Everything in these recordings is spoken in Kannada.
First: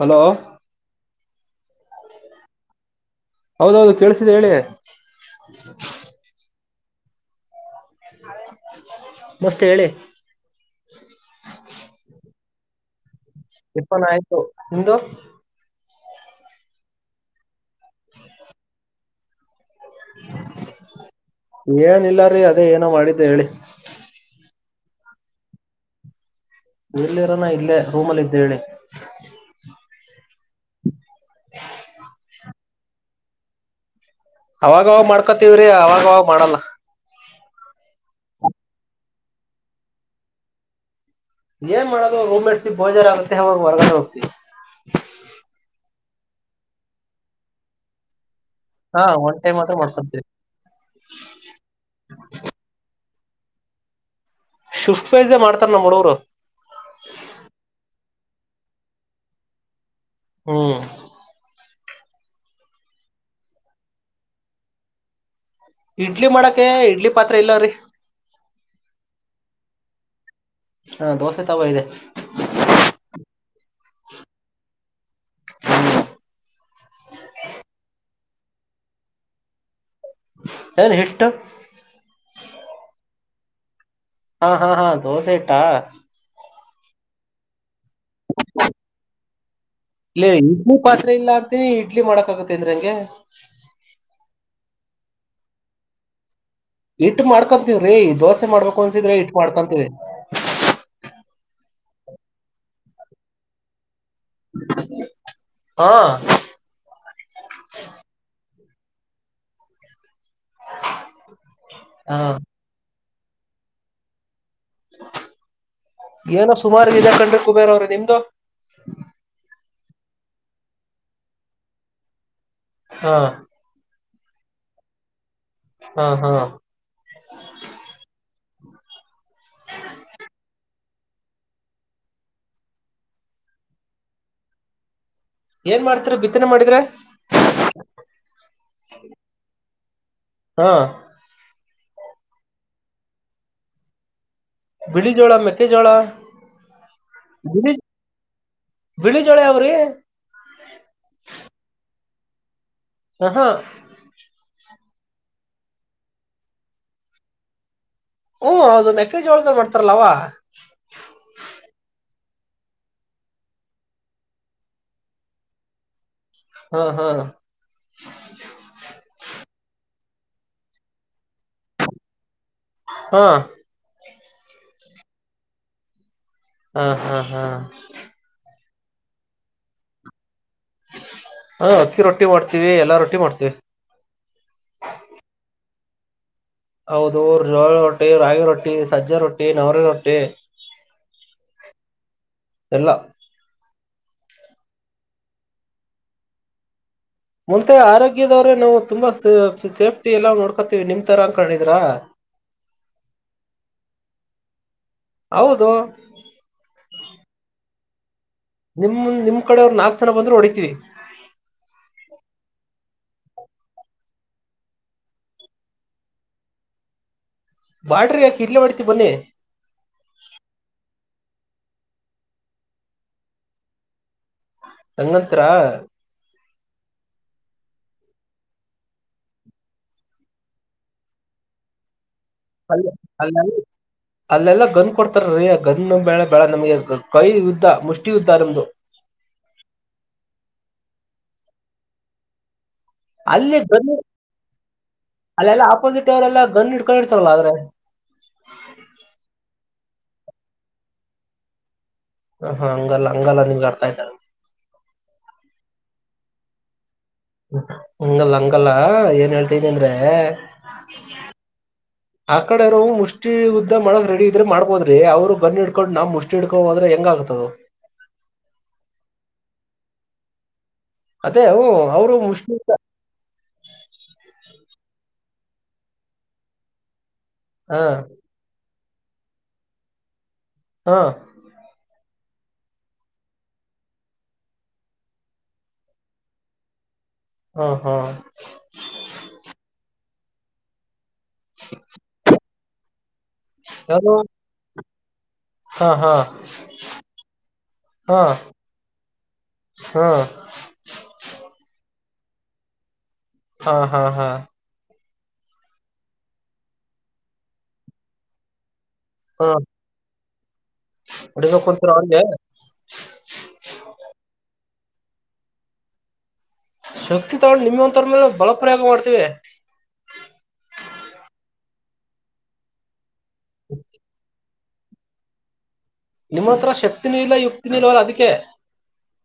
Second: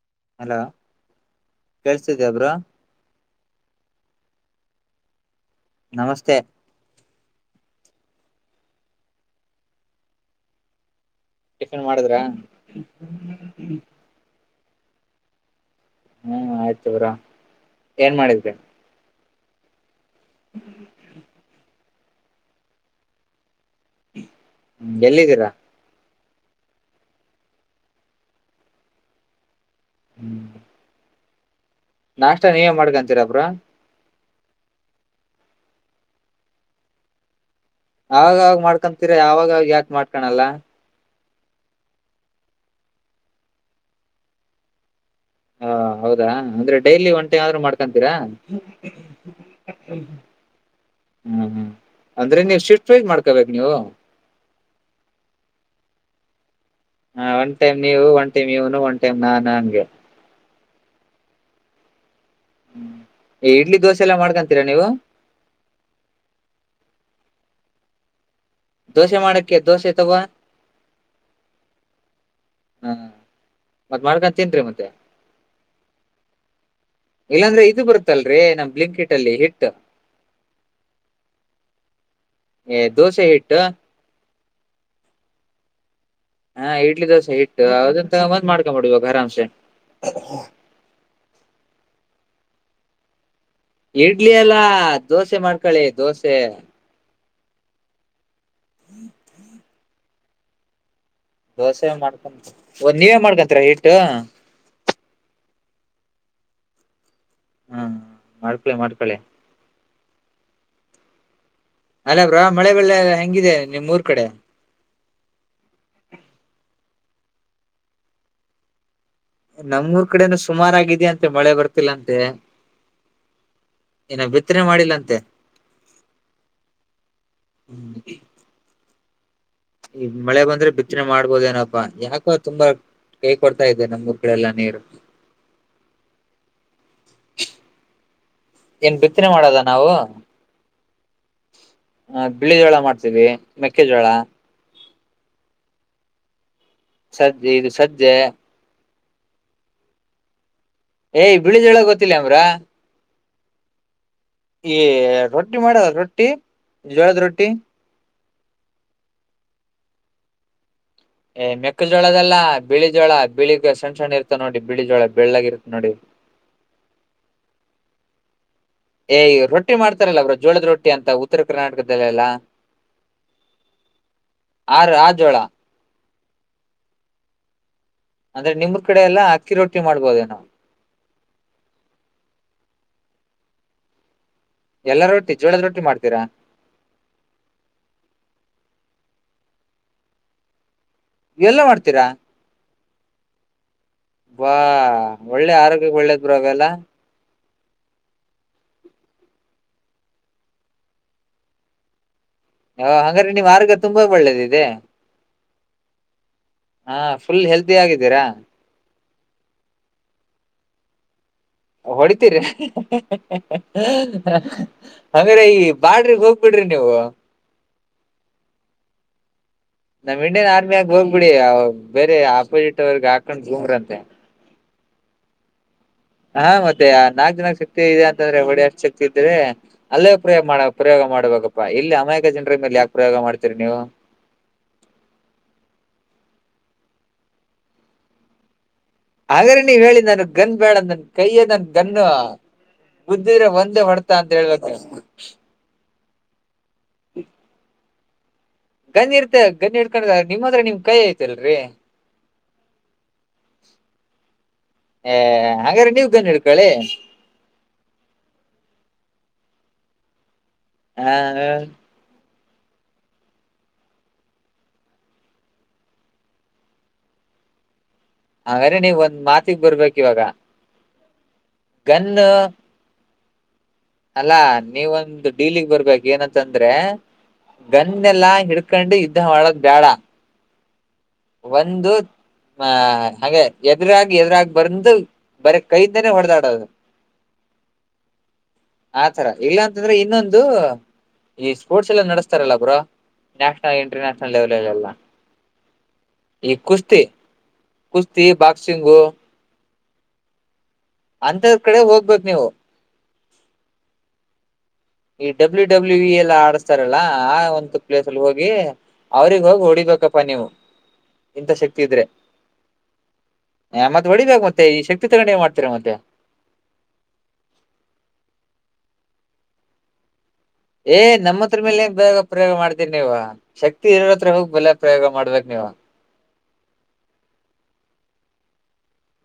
ಹಲೋ ಕೇಳ್ಸ್ತಿದ್ಯಾ ಬ್ರೊ. ಹೌದೌದು ಕೇಳಸ್ತಿದೆ ಹೇಳಿ. ನಮಸ್ತೆ. ನಮಸ್ತ್ ಹೇಳಿ. ಟಿಫಿನ್ ಮಾಡಿದ್ರ? ಟಿಫನ್ ಆಯ್ತು ನಿಮ್ದು? ಹ್ಮ್ ಆಯ್ತ ಬ್ರೊ ಏನ್ ಮಾಡಿದ್ರಿ? ಹ್ಮ ಏನ ಇಲ್ಲರೀ ಅದೇ ಏನೋ ಮಾಡಿದ್ದೆ ಹೇಳಿ. ಹ ಎಲ್ಲಿದ್ದೀರಾ? ಎಲ್ಲಿ ಇರನಾ ಇಲ್ಲೇ ರೂಮ್ ಅಲ್ಲಿ ಇದ್ದೆ ಹೇಳಿ. ಹ್ಮ್ ಹ ನಾಷ್ಟಾ ನೀವೆ ಮಾಡ್ಕೊಂತೀರಾ ಬ್ರೊ? ಅವಾಗವಾಗ ಮಾಡ್ಕೊತಿವ್ರೀ ಅವಾಗವಾಗ್ ಮಾಡಲ್ಲ. ಅವಾಗಾವಾಗ್ ಮಾಡ್ಕೊತೀರಿ ಅವಾಗವಾಗ ಯಾಕ್ ಮಾಡ್ಕಳಲ್ಲ. ಏನ್ ಮಾಡೋದು ರೂಮ್ಮೆಟ್ಸ್ ಬೇಜಾರಗುತ್ತೆ ಅವಾಗ ಹೊರ್ಗಡೆ ಹೋಗ್ತಿವ್. ಹ ಹೌದಾ ಅಂದ್ರೆ ಡೈಲಿ ಒಂಟೖಮಾದ್ರು ಮಾಡ್ಕೊಂತೀರಾ. ಹಾ ಒನ್ ಟೈಮ್ ಮಾತ್ರ ಮಾಡ್ಕೊತೀರಿ. ಹ್ಮ್ ಹ್ಮ್ ಅಂದ್ರೆ ನೀವು ಶಿಫ್ಟ್ ವೖಸ್ ಮಾಡ್ಕೊಬೇಕ್ ನೀವು. ಶಿಫ್ಟ್ ಪೈಸೆ ಮಾಡ್ತಾರ ನಮ್ ಹುಡುಗ್ರು. ಹಾ ಒನ್ ಟೈಮ್ ನೀವು ಒನ್ ಟೖಮ್ ಇವ್ನು ಒನ್ ಟೖಮ್ ನಾನನ್ ಹಂಗೆ. ಹ್ಮ ಹ್ಮ ಇಡ್ಲಿ ದೋಸೆ ಎಲ್ಲಾ ಮಾಡ್ಕೊಂತೀರಾ ನೀವು? ಇಡ್ಲಿ ಮಾಡಕೆ ಇಡ್ಲಿ ಪಾತ್ರೆ ಇಲ್ಲ ರೀ. ದೋಸೆ ಮಾಡಕ್ಕೆ ದೋಸೆ ತವಾ? ಹಾ ದೋಸೆ ತವ ಇದೆ. ಹಾ ಮತ್ತ್ ಮಾಡ್ಕ ತಿನ್ರಿ ಮತ್ತೆ. ಹ್ಮ ಇಲ್ಲಾಂದ್ರೆ ಇದು ಬರುತ್ತಲ್ರರಿ ನಮ್ ಬ್ಲಿಂಕಿಟ್ ಅಲ್ಲಿ ಹಿಟ್. ರಿ ಹಿಟ್ಟು. ಏ ದೋಸೆ ಹಿಟ್ಟು ಹಾ ಹಾ ಹಾ ದೋಸ ಇಟಾ ಹಾ ಇಡ್ಲಿ ದೋಸೆ ಇಟ್ಟು ಅದಂತ ಮಂದ್ ಮಾಡ್ಕೊಂಬೋಡ ಇವಾಗ ಅರಾಂಸೆ ಇಲ್ಲ ಇಡ್ಲಿ ಪಾತ್ರೆ ಇಲ್ಲ ಅಂತೀನಿ ಇಡ್ಲಿ ಮಾಡಕಾಗತ್ತೆ ಅಂದ್ರ ಹಂಗೆ ಇಡ್ಲಿ ಅಲ್ಲಾ ದೋಸೆ ಮಾಡ್ಕಳಿ ದೋಸೆ. ಹಿಟ್ ಮಾಡ್ಕೊಂತೀವ್ರೀ ದೋಸೆ ಮಾಡ್ಬೇಕು ಅನ್ಸಿದ್ರೆ ಹಿಟ್ ಮಾಡ್ಕೊಂತೀವಿ. ದೋಸೆ ಮಾಡ್ಕೊ ನೀವೇ ಮಾಡ್ಕೊಂತಿರ ಹಿಟ್ಟು? ಹಾ ಹಾ ಮಾಡ್ಕಳಿ ಮಾಡ್ಕೊಳಿ ಹ [unintelligible] ಅಲ್ಲ ಬ್ರಾ ಮಳೆ ಬಳ್ಳೆ ಹೆಂಗಿದೆ ನಿಮ್ಊರ್ ಕಡೆ ಏನೋ ಸುಮಾರ ಕಂಡ್ರೆ ಕುಬೇರ್ ಅವ್ರೆ ನಿಮ್ದು ನಮ್ೂಊರ್ ಕಡೆನು ಸುಮಾರ ಆಗಿದ ಅಂತೆ ಮಳೆ ಬರ್ತಿಲ್ಲ ಅಂತೆ ಹಾ ಏನ ಬಿತ್ತನೆ ಮಾಡಿಲ್ಲ ಅಂತೆ ಹಾ ಹಾ ಹ್ಮ ಈ ಮಳೆ ಬಂದ್ರೆ ಬಿತ್ತನೆ ಮಾಡ್ಬೋದ ಏನಪ್ಪಾ ಯಾಕೋ ತುಂಬಾ ಹೇ ಕೊಡ್ತಾ ಇದ್ದೆ ನಮ್ಗ [unintelligible] ಊಗ್ಗಳಡೆೆಲ್ಲ ನೀರು ಏನ್ ಮಾಡ್ತರಿ ಬಿತ್ತನೆ ಮಾಡಿದ್ರೆ ಏನ್ ಬಿತ್ತನೆ ಮಾಡದ ನಾವು ಹಾ ಹ ಬಿಳಿ ಜೋಳ ಮಾಡ್ತೀವಿ ಮೆಕ್ಕೆಜೋಳ ಬಿಳಿ ಜೋಳ ಮೆಕ್ಕೆೆ ಜೋಳ ಸಜ್ಜೆ ಇದು ಸಜ್ಜೆ ಬಿಳಿಜೋಳೆ ಅವ್ರೀ ಏ ಬಿಳಿ ಜೋಳ ಗೊತ್ತಿಲ್ಲ ಅಮ್ರಾ ಹಹ ಈ ರೊಟ್ಟಿ ಮಾಡ ರೊಟ್ಟಿ ಜೋಳದ ರೊಟ್ಟಿ ಹ್ಮ ಅದು ಮೆಕೇಜೊಳದ ಮಾಡ್ತಾರಲ್ಲವವಾ ಮೇಕ್ಕ ಜೋಳದಲ್ಲ ಬಿಳಿ ಜೋಳ ಬಿಳಗ್ ಸಣ್ಣ ಸಣ್ಣ ಇರುತ ನೋಡಿ ಬಿಳಿ ಜೋಳ ಬೆಳ್ಳಗ ಇರುತ್ತೆ ನೋಡಿ [unintelligible] ಹಾ ಹಾ [unintelligible] ಏ ರೊಟ್ಟಿ ಮಾಡ್ತಾರಲ್ಲ ಅವ್ರರು ಜೋಳದ ರೊಟ್ಟಿ ಅಂತ ಉತ್ತರ ಕರ್ನಾಟಕದಲ್ಲೆಲ್ಲಾ ಹಾ ಆ ರಾಜೋಳ ಹಾ ಹಾ ಹಾ ಅಂದ್ರೆ ನಿಮ್ರ ಕಡೆ ಎಲ್ಲ ಅಕ್ಕಿ ರೊಟ್ಟಿ ಮಾಡಬಹೋೇ ನಾವು ಹಾ ಅಕ್ಕಿ ರೊಟ್ಟಿ ಮಾಡ್ತೀವಿ ಎಲ್ಲಾ ರೊಟ್ಟಿ ಮಾಡ್ತೀವಿ ಎಲ್ಲ ರೋಟ್ಟಿ ಜೋಳದ ರೋಟ್ಟಿ ಮಾಡ್ತೀರಾ ಹೌದು ಜೋ ರೊಟ್ಟಿ ರಾಗಿ ರೊಟ್ಟಿ ಸಜ್ಜಾ ರೊಟ್ಟಿ ನವರಿ ರೊಟ್ಟಿ ಎಲ್ಲ ಮಾಡ್ತೀರಾ ಎಲ್ಲ ಬಾ ಒಳ್ಳೆ ಆರೋಗ್ಯ ಒಳ್ಳೇದ್ರು ಅವೆಲ್ಲ ಮುಂದೆ ಆರೋಗ್ಯದವ್ರೇ ನಾವು ತುಂಬಾ ಸೇಫ್ಟಿ ಎಲ್ಲ ನೋಡ್ಕೋತಿೀವಿ ನಿಮ್ ತರಾ ಅಕಿದ್ರ ಹಂಗ್ರೆ ನಿ ಮಾರ್ಗ ತುಂಬಾ ಒಳ್ಳೇದ ಇದೆ ಹೌದು ಹಾ ಫುಲ್ ಹೆಲ್ದಿ ಆಗಿದ್ದೀರಾ ನಿಮ್ ನಿಮ್ ಕಡೆ ಅವ್ರು ನಾಕ್ ಜನ ಬಂದ್ರು ಹೊಡಿತೀವಿ ಹೊಡಿತೀರಿ ಹಂಗ್ರೆ ಈ ಬಾಡ್ರಿಗ್ ಹೋಗ್ಬಿಡ್ರಿ ನೀವು ಬಾಡ್ರಿಗೆಗ ಕಿರ್ಲೆ ಮಾಡ್ತೀವಿ ಬನ್ನಿ ನಮ್ ಇಂಡಿಯನ್ ಆರ್ಮಿ ಆಗ ಹೋಗ್ಬಿಡಿ ಬೇರೆ ಆಪೋಸಿಟ್ ಅವರ್ಗ್ ಹಾಕೊಂಡ್ ಹೂಮ್ರಂತೆ ಅನ್ನತ್ರ ಹಾ ಮತ್ತೆ ನಾಕ್ ಜನಾ ಶಕ್ತಿ ಇದೆ ಅಂತಂದ್ರೆ ಒಡಿ ಅಷ್ಟ್ ಶಕ್ತಿ ಇದ್ರೆ ಅಲ್ಲೇ ಪ್ರಯೋಗ ಮಾಡ ಪ್ರಯೋಗ ಮಾಡ್ಬೇಕಪ್ಪಾ ಇಲ್ಲಿ ಅಮಯೇಕ ಜರ ಮೇಲೆ ಅಲ್ಲಿ ಯಾಕೆ ಪ್ರಯೋಗ ಅಲ್ಲ ಮಾಡ್ತೀರಿ ನೀವು ಅಲ್ಲೆಲ್ಲಾ ಗನ್ ಕೊಡ್ತಾರೀ ಗನ್ ಬಳೆ ಬಳ ನಮಗೆ ಕೈ ಯುದ್ದ್ಧ ಮುಷ್ಟಿ ಯುದ್ದ ನಮ್ದು ಹಾಗ್ರೆ ನೀ ಹೇಳಿ ನನ್ ಗನ್ ಬೇಡ ನನ್ ಕೈಯೇ ನನ್ ಗನ್ ಬುದ್ದಿದ್ರೆ ಅಲ್ಲಿ ಒಂದೇ ಗನ್ ಹೊರ್ತಾ ಅಂತ ಹೇಳ್ ಗೊತ್ತ ಅಲ್ಲೆಲ್ಲ ಆಪೋಸಿಟ್ ಅವರೆಲ್ಲ ಗನ್ ಇ ಕಳಿರ್ತಲ್ಲ ಆದ್ರೆ ಗಂಜ ಇರ್ತ ಗಂ ಇಡ್ಕೊಂಡ ನಿಮ್ಮದ್ರ ನಿಮ್ ಕೈಿ ಐತಲ್ರರಿ ಹ ಹಾ ಹಂಗಲ್ಲ ಹಂಗಲ್ಲ ನಿಮ್ ಅರ್ಥ ಆಯ್ತ ಏ ಹಂಗ್ರ ನೀವ್ ಗನ್ ಹಿಡ್ಕಳಿ ಹಂಗಲ್ಲ ಹಂಗಲ್ಲ ಏನ್ ಹೇಳ್ತೈತಂದ್ರೆ ಹ ಆ ಕಡೆ ರೋ ಮುಷ್ಟಿ ಯುದ್ದ ಮಾಡಕ್ ರೆಡಿ ಇದ್ರೆ ಮಾಡ್ಬೋದ್ರಿ ಅವ್ರು ಗನ್ನು ಇಡ್ಕೊಂಡ್ ನಾ ಮುಷ್ಟಿ ತಿಡ್ಕ ಒಡದ್ರೆ ಹೆಂಗ ಆಗ್ತದು ಆದದ್ರೆ ನೀವ್ ಒಂದ್ ಮಾತಿಗ್ ಬರ್ಬೇಕ್ ಇವಾಗ ಅದೇ ಅವರು ಗನ್ ಅವರು ಮುಷ ಅಲ್ಲಾ ನೀವೊಂದು ಡೀಲಿಗ್ ಬರ್ಬೇಕ ಏನಂತಂದ್ರೆ ಹಾ ಗನ್ನೆಲ್ಲಾ ಹಿಡ್ ಹಕಂಡು ಇದ್ದ ಒಳಗ್ ಬ್ಯಾಡ ಹಾ ಒಂದು ಹ ಹಾಗೆ ಎದ್ರಾಗಿ ಎದ್ರಾಗಿ ಬಂದು ಬರ ಕೈಯಿಂದನೆೇ ಹೊಡೆದಾಡೋದು ಹ ಹಾ ಆತರ ಇಲ್ಲಾ ಅಂತಂದ್ರೆ ಇನ್ನೊಂದು ಈ ಸ್ಪೋರ್ಟ್ಸ್ ಎಲ್ಲಾ ನಡೆಸ್ತಾರಲ್ಲ ಬು್ರ ನ್ಯಾಷನಲ್ ಯಾವ್ದು ಇಂಟರ್ನ್ಯಾಷನಲ್ ಲೆವೆಲ್ಲ್ಲಿ ಎಲ್ಲ ಹಾ ಹಾ ಈ ಕುಸ್ತಿ ಹಾ ಕುಸ್ತಿ ಬಾಕ್ಸಿಂಗು ಹಾ ಅಂತದ್ ಕಡೆ ಹೋಗ್ಬೇಕಕ್ ನೀವು ಹಾ ಹಾ ಹಾ ಈ ಡಬ್ಲ್ಯೂ ಡಬ್ಲ್ಯೂ ಇ ಎಲ್ಲ ಆಡಸ್ತಾರಲ್ಲಾ ಆ ಒಂತ ಪ್ಲೇಸ್ ಅಲ್ಲಿ ಹೋಗಿ ಅವ್ರಗ್ ಹೋಗಿ ಹೊಓಡಿಬೇಕಪ್ಪಾ ನೀವು ಇಂಥ ಹೊಡಿಬೇಕು ಶಕ್ತಿ ಅಂತಾರ ಇದ್ರೆ ಅವ್ರಿಗೆ ಹ ಮತ್ತೆ ಹೊಡಿಬೇಕ ಮತ್ತೆ ಈ ಶಕ್ತಿ ತಗಿ ಮಾಡ್ತಾರೆ ಮತ್ತೆ ಶಕ್ತಿ ತಗೊಂಡು ನಿಮ ಒಂಂತರ ಮೇಲೆ ಬಲಪ್ರಯೋಗ ಮಾಡ್ತೀವಿ ಏ ನಮ್ಮ ಹತ್ರ ಮೇಲೆ ಬೇಗ ಪ್ರಯೋಗ ಮಾಡ್ತೀರಿ ನೀವ ಶಕ್ತಿ ಇರ ತ್ರ ಹೋಗಿ ಬೆಲೆ ಪ್ರಯೋಗ ಮಾಡ್ಬೇಕ್ ನೀವು ನಿಮ್ಮ ಹತ್ರ ಶಕ್ತಿನು ಇಲ್ಲ ಯುಕ್ತಿನು ಇಲ್ವಲ್ಲ ಅದಕ್ಕೆ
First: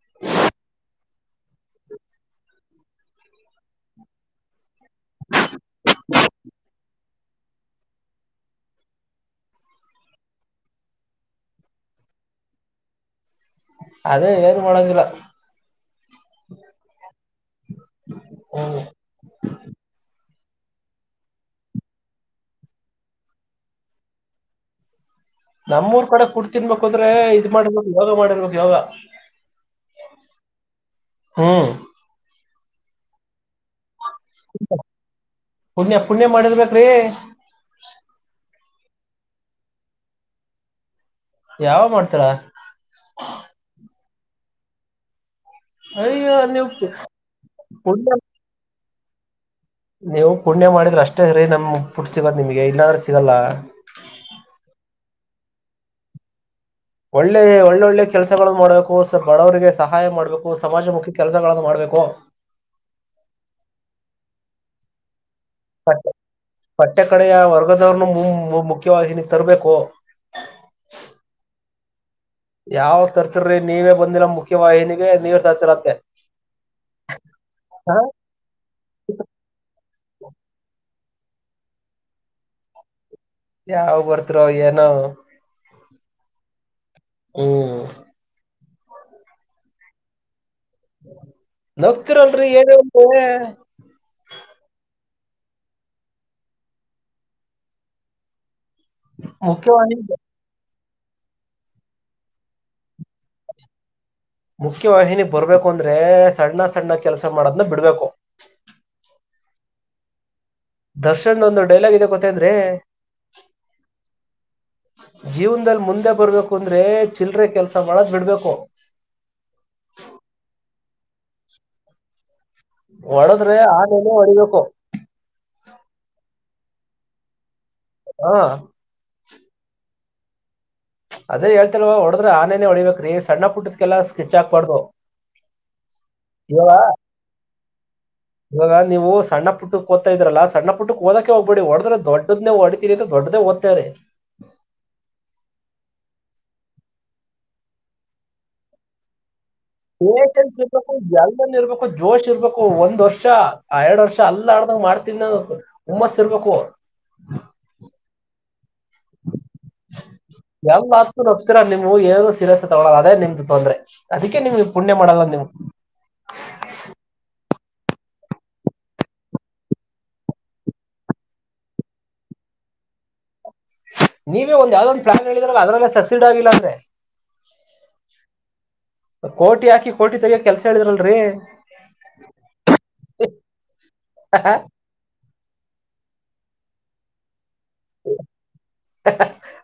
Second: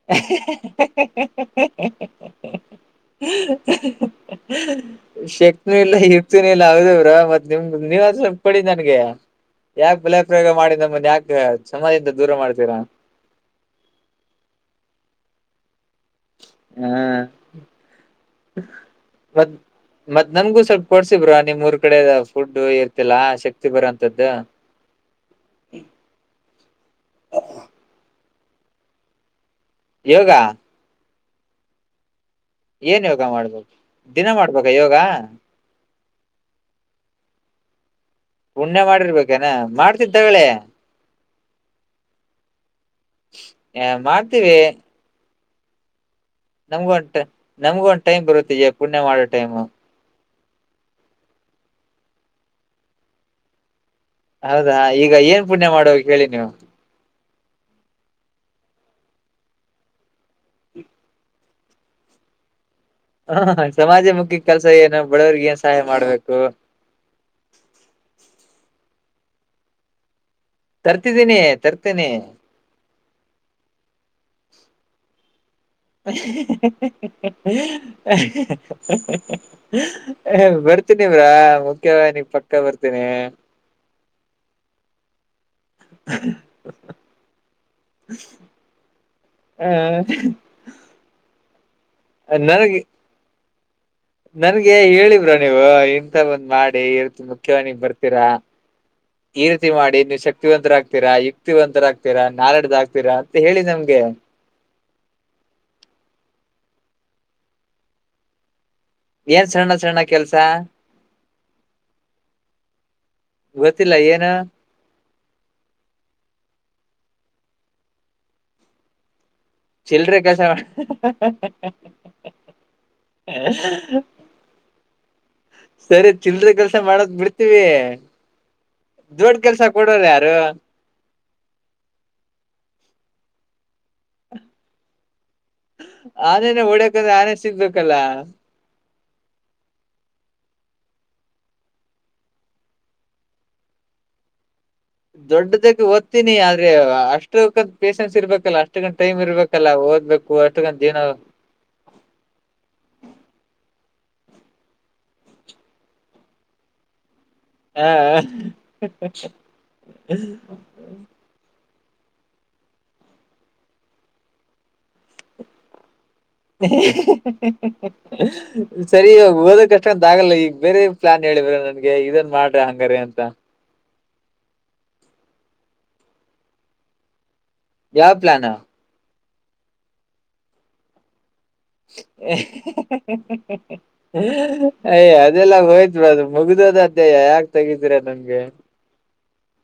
[inaudible] ಶಕ್ತಿನೂ ಇಲ್ಲ ಯುಕ್ತಿನು ಇಲ್ಲ ಹೌದವ್ರ ಮತ್ತ್ ನಿಮ್ದ ನೀವ್ ಸ್ವಪಡ ನನ್ಗೆ ಯಾಕೆ ಬಲ ಪ್ರಯೋಗ ಮಾಡಿ ನಮ್ಮನ್ ಯಾಕ ಚನಾಗಿದ್ದೌರ ದೂರ ಮಾಡ್ತೀರಾ ಅದೇ ಏನು ಮಾಡದಿಲ್ಲ. ಹಾ ಹ [unintelligible] ಮತ್ ನಮಗೂ ಸ್ವಲ್ಪ ಕೊಡ್ಸಿ ಬ್ರೊ ನಿಮ್ಮೂರ್ ಕಡೆದ ಫುಡ್ ಇರ್ತಿಲ್ಲಾ ಶಕ್ತಿ ಬರೋಂತದ್ದು ನಮ್ಮೂರ್ ಕಡೆ ಫುಡ್ ತಿನ್ಬೇಕುಂದ್ರೆ ಇದ್ ಮಾಡಿರ್ಬೇಕು ಯೋಗ ಮಾಡಿರ್ಬೇಕು ಯೋಗ ಯೋಗ ಹ್ಮ್ ಏನ್ ಯೋಗ ಮಾಡ್ಬೇಕು ದಿನ ಮಾಡ್ಬೇಕ ಯೋಗ ಪುಣ್ಯ ಪುಣ್ಯ ಮಾಡಿರ್ಬೇಕ್ರೀ ಪುಣ್ಯ ಮಾಡಿರ್ಬೇಕೇನ ಮಾಡ್ತಿನಿ ತಕೊಳ್ಳಿ ಯಾವಾಗ ಮಾಡ್ತಾಳ ಹ ಮಾಡ್ತೀವಿ ಅಯ್ಯೋ ನೀವು ನಮ್ಗ ಪು- ಒಂ ನಮಗ ಒಂದ ಪುಣ್ಯ ಟೈಮ್ ಬರುತ್ತ ಈ ಪುಣ್ಯ ಮಾಡೋ ಟೈಮ್ ನೀವು ಪುಣ್ಯ ಮಾಡಿದ್ರೆ ಅಷ್ಟೇ ರೀ ನಮ್ ಫುಡ್ ಸಿಗದ ನಿಮಗೆ ಇಲ್ಲಾಂದ್ರೆ ಸಿಗಲ್ಲ ಹೌದಾ ಈಗ ಏನ್ ಪುಣ್ಯ ಮಾಡಬೇಕು ಹೇಳಿ ನೀವು ಒಳ್ಳೆ ಒಳ್ಳೊಳ್ಳೆ ಕೆಲ್ಸಗಳನ್ನು ಮಾಡ್ಬೇಕು ಬಡವರಿಗೆ ಸಹಾಯ ಮಾಡ್ಬೇಕು ಸಮಾಜಮುಖಿ ಕೆಲಸಗಳನ್ನ ಮಾಡ್ಬೇಕು ಹ ಸಮಾಜ ಮುಖಿ ಕೆಲ್ಸ ಏನು ಬಡವ್ರಿಗೆ ಏನ್ ಸಹಾಯ ಮಾಡ್ಬೇಕು ಪಠ್ಯ ಕಡೆಯ ವರ್ಗದವ್ರನು ಮು ಮುಖ್ಯವಾಗಿನಿಗೆ ತರ್ಬೇಕು ತರ್ತಿದ್ದೀನಿ ತರ್ತೀನಿ ಯಾವ್ ತರ್ತಿರಿ ನೀವೇ ಬಂದಿಲ್ಲ ಮುಖ್ಯವಾಹಿನಿಗೆ ನೀವೇ ತರ್ತಿರತ್ತೆ ಹ [inaudible] ಬರ್ತೀನಿ ಬ್ರೋ ಮುಖ್ಯವ ನಿಮ್ಮ ಪಕ್ಕ ಬರ್ತೀನಿ ಯಾವಗಾ ಬರ್ತಿರೋ ಏನೋ ಹ್ಮ ಹ್ಮ್ ಹ್ಮ ನಗ್ತಿರಲ್ಲಿ ಏನೇ ನನಗೆ ಅಂದ್ರುವೇ ನನ್ಗೆ ಹೇಳಿ ಬ್ರೋ ನೀವು ಇಂತ ಬಂದ್ ಮಾಡಿ ಇರ್ತಿ ಮುಖ್ಯವಾಣಿಗೆ ನೀನ್ ಬರ್ತೀರಾ ಈ ರೀತಿ ಮಾಡಿ ಮುಖ್ಯವಾಹಿನಿ ನೀವು ಶಕ್ತಿವಂತರಾಗ್ತೀರ ಶಕ್ತಿವರಾಗ್ತೀರಾ ನಾಲೆಜ್ ಆಗ್ತತಿರಾ ಅಂತ ಹೇಳಿ ನಮ್ಗೆ ಮುಖ್ಯವಾಹಿಣಿಯಲ್ಲಿ ಬರ್ಬೇಕು ಅಂದ್ರೆ ಸಣ್ಣ ಸಣ್ಣ ಕೆಲ್ಸ ಮಾಡದ್ನ ಬಿಡ್ಬೇಕು ಏನ್ ಸಣ್ಣ ಸಣ್ಣ ಕೆಲ್ಸ ದರ್ಶನ್ ಒಂದು ಡೈಲಾಗ್ ಇದೆ ಗೊತ್ತನೆಂದ್ರಿ ಗೊತ್ತಿಲ್ಲ ಏನು ಜೀವನದಲ್ಲಿ ಮುಂದೆ ಬರ್ಬೇಕು ಅಂದ್ರೆ ಚಿಲ್ಲರೆ ಕೆಲಸ ಮಾಡದು ಬಿಡ್ಬೇಕು ಚೀಲರೇ ಕೆಲಸ ಹೋಡಿದ್ರೆ ಆನೇನೆ ಹೊಡಿಬೇಕು ಸರಿ ಚಿಲ್ಲರೆ ಕೆಲ್ಸ ಮಾಡೋದ ಬಿಡ್ತೀವಿ ಹಾ ದೊಡ್ಡ ಕೆಲ್ಸ ಕೊಡೋರು ಯಾರು ಅದೇ ಹೇಳ್ತಿಲ್ವ ಹೊಡ್ರ ಆನೇನೆೇ ಹೊಡಿಬೇಕರೀ ಸಣ್ಣ ಪುಟ್ಟದಕೆಲ್ಲ ಸ್ಕಿಚ್ ಹಾಕ್ಬಾರ್ದು ಆನೆೇನೆ ಇವಾಗ ಹೊಡಿಬೇಕಂದ್ರೆ ಆನೆ ಸಿಗ್ಬೇಕಲ್ಲ ಇವಾಗ ನೀವು ಸಣ್ಣುಟ್ಟಕ್ಕ ಓದ್ತಾಯಿದೆರಲ್ಲ ಸಣ್ಣ ಪುಟ್ಟಕೆ ಓದಕ್ಕೆ ಹೋಗ್ಬಿಡಿ ಹೊಡದ್ರೆ ದೊಡ್ಡದನೇ ಹೊಡಿ ದೊಡ್ಡದೆ ಓದ್ತಾಯಿರಿ ದೊಡ್ಡದಕ್ಕೆ ಓದ್ತಿನಿ ಆದ್ರೆ ಅಷ್ಟಕಂತ ಪೇಷೆನ್ಸ್ ಇರ್ಬೇಕಲ್ಲ ಅಷ್ಟ ಕಂತ ಟೈಮ್ ಇರ್ಬೇಕ ಓದ್ಬೇಕು ಪೇಷನ್ಸ್ ಅಷ್ಟಕಾಂತ ಇರ್ಬೇಕು ಇರ್ಬೇಕು ಜೋಶ್ ಇರ್ಬೇಕು ಒಂದ್ ವರ್ಷ ಆ ಎರಡ್ ವರ್ಷ ಅಲ್ಲ ಆಡ್ದಾಗ್ ಮಾಡ್ತನಿ ನಾನು ಅಂತ ಉಮ್ಮಸ್ ಇರ್ಬೇಕು ಹ ನೋಗ್ತೀರ ನಿಮವು ಏನೋ ಸಿರಸ್ ತಗಳಲ್ಲ ಅದೇ ನಿಮ್ದ ತೊಂದ್ರ ಅದಕ್ಕೆ ನಿಮ್ಗೆ ಪುಣ್ಯ ಮಾಡಲ್ಲ ನಿಮ್ [unintelligible] ಸರಿ ಇವಾಗ ಓದ ಕಷ್ಟ ಅಂತ ಆಗಲ್ಲ ಈಗ ಬೇರೆ ಪ್ಲಾನ್ ಹೇಳಿವ್ರ ನನ್ಗೆ ಇದನ್ ಮಾಡ್ರಿ ಹಂಗಾರ ಅಂತ ನೀವೇ ಒಂದ ಯಾವ್ದ ಒಂದು ಪ್ಲಾನ್ ಹೇಳಿದ್ರಲ್ಲ ಅದನ್ನಲ್ಲ ಸಕ್ಸಿಡ್ ಆಗಿಲ್ಲ ಅಂದ್ರೆ ಯಾವ ಪ್ಲನ್ ಕೋಟಿ ಹಾಕಿ ಕೋಟಿ ತೆಗಿ ಕೆಲ್ಸ ಹೇಳಿದಿರಲ್ರರಿ ಹ್ಮ ಅಯ ಅದೆಲ್ಲ ಹೋಯ್ತು ಬಿ ಅದು ಮುಗ್ದೋದ ಅಧ್ಯಯ ಯಾಕ ತೆಗಿದೀರಾ ನಮ್ಗೆ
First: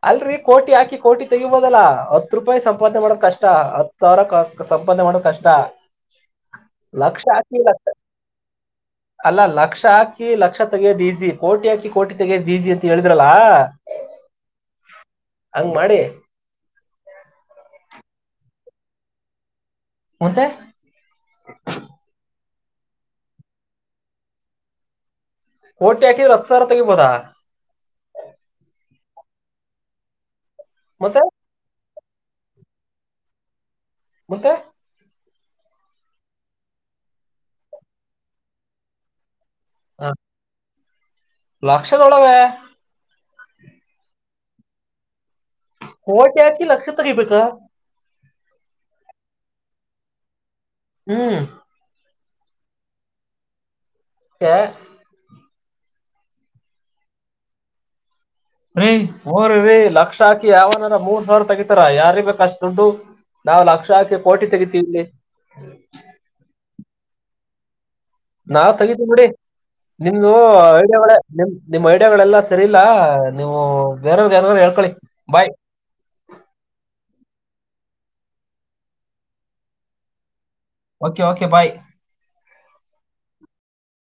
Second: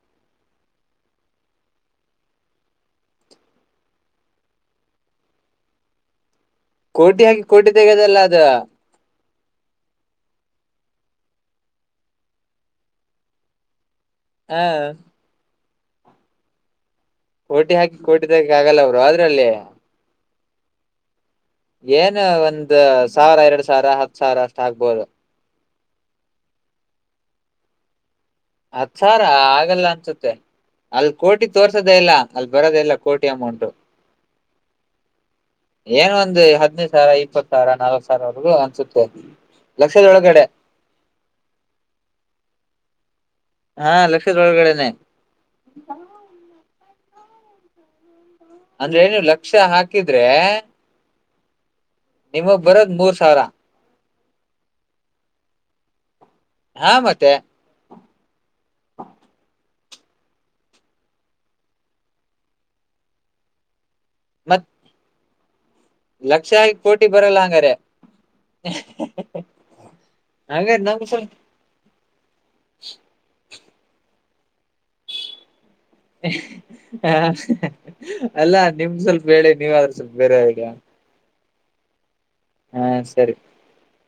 ಅಲ್ರರಿ ಕೋಟಿ ಹಾಕಿ ಕೋಟಿ ತೆಗಿಬೋದಲ್ಲ ಹತ್ ರೂಪಾಯಿ ಸಂಪಾದನೆ ಮಾಡದ್ ಕಷ್ಟ ಹತ್ ಸರಕ್ಕೆ ಸಂಪಾದ ಮಾಡೋ ಕಷ್ಟ ಕೋಟಿ ಲಕ್ಷ ಹಾಕಿ ಕೋಟಿ ಲಕ್ಷ ತೆಗೋದಲ್ಲ ಅದ ಅಲ್ಲ ಲಕ್ಷ ಹಾಕಿ ಲಕ್ಷ ತೆಗೆಯ ಈಜಿ ಕೋಟಿ ಹಾಕಿ ಕೋಟಿ ತೆಗೆಯ ಈಜಿ ಅಂತ ಹೇಳಿದ್ರಲ್ಲಾ ಹಾ ಹಂಗ ಮಾಡಿ ಕೋಟಿ ಹಾಕಿ ಕೋಟಿಿದಕೆ ಆಗಲ್ಲ ಅವರು ಅದ್ರಲ್ಲಿ ಮತ್ತೆ ಏನು ಒಂದ ಸಾವಿರ ಎರಡು ಸಾವಿರ ಹತ್ತು ಸಾವಿರ ಅಷ್ಟ ಆಗ್ಬೋದು ೋಟಿ ಆಾಕಿ ಹತ್ಸಾರ ತೆಗೆಬೋದ ಅತ್ ಸಾರ ಆಗಲ್ಲ ಅನ್ಸುತ್ತೆ ಅಲ್ಲಿ ಮತ್ತೆ ಕೋಟಿ ತೋರ್ಸೋದೇ ಇಲ್ಲ ಅಲ್ಲಿ ಬರದೇ ಇಲ್ಲ ಕೋಟಿ ಅಮೌಂಟ್ ಮತ್ತೆ ಏನ್ ಒಂದು ಹದ್ನೈದು ಸಾವಿರ ಇಪ್ಪತ್ ಸಾವಿರ ನಾಲ್ತ್ ಸಾವಿರವರೆಗೂ ಅನ್ಸುತ್ತೆ ಲಕ್ಷದೊಳ ಕಡೆ ಲಕ್ಷ್ಯ ೋಳಾಗ ಹಾ ಲಕ್ಷದೊಳಗಡನೆ ಕೋಟಿ ಹಾಕಿ ಲಕ್ಷ ತೆಗೆಬೇಕ ಅಂದ್ರೆ ಏನು ಲಕ್ಷ ಹಾಕಿದ್ರೆ ಹ್ಮ್ ನಿಮಗ್ ಬರೋದ್ ಮೂರ್ ಸಾವಿರ ಹ ಹಾ ಮತ್ತೆ ೀ ಹಊರ ರೀ ಲಕ್ಷ ಹಾಕಿ ಯಾವನಾರ ಮೂರ್ ಸಾವಿರ ತಗಿತಾರ ಯಾರ ಬೇಕ ಅಷ್ಟ ದುಡ್ಡು ನಾವವು ಲಕ್ಷಾಕಿ ಪೋಟಿ ಮತ್ತೆ ತೆಗಿತೀವಿವಿ ಲಕ್ಷ ಕೋಟಿ ಬರಲ್ಲ ಹಂಗಾರೆ ನಾವ್ ತಗತಿೀವಿ ನೋಡಿ ನಿಮ್ದು ಹಂಗಾರೆ ನಮ್ಗ್ ವಳ ಸ್ವಲ್ಪ ನಿಮ ನಿಮ್ ಐಡಿಯಾಗಳೆಲ್ಲಾ ಸರಿ ಇಲ್ಲಾ ನೀವು ಬೇರೆಯವ್ರಿಗೆ ಏನ ಹೇಳ್ಕೊಳ್ಳಿ ಬಾಯ್ ಹ ಅಲ್ಲ ನಿಮ್ದ ಸ್ವಲ್ಪ ಹೇಳೆ ನೀವಾದ್ರೂ ಸ್ವಲ್ಪ ಬೇರೆವ್ರಗ ಓಕೆ ಓಕೆ ಬಾಯ್ ಹಾ ಸರಿ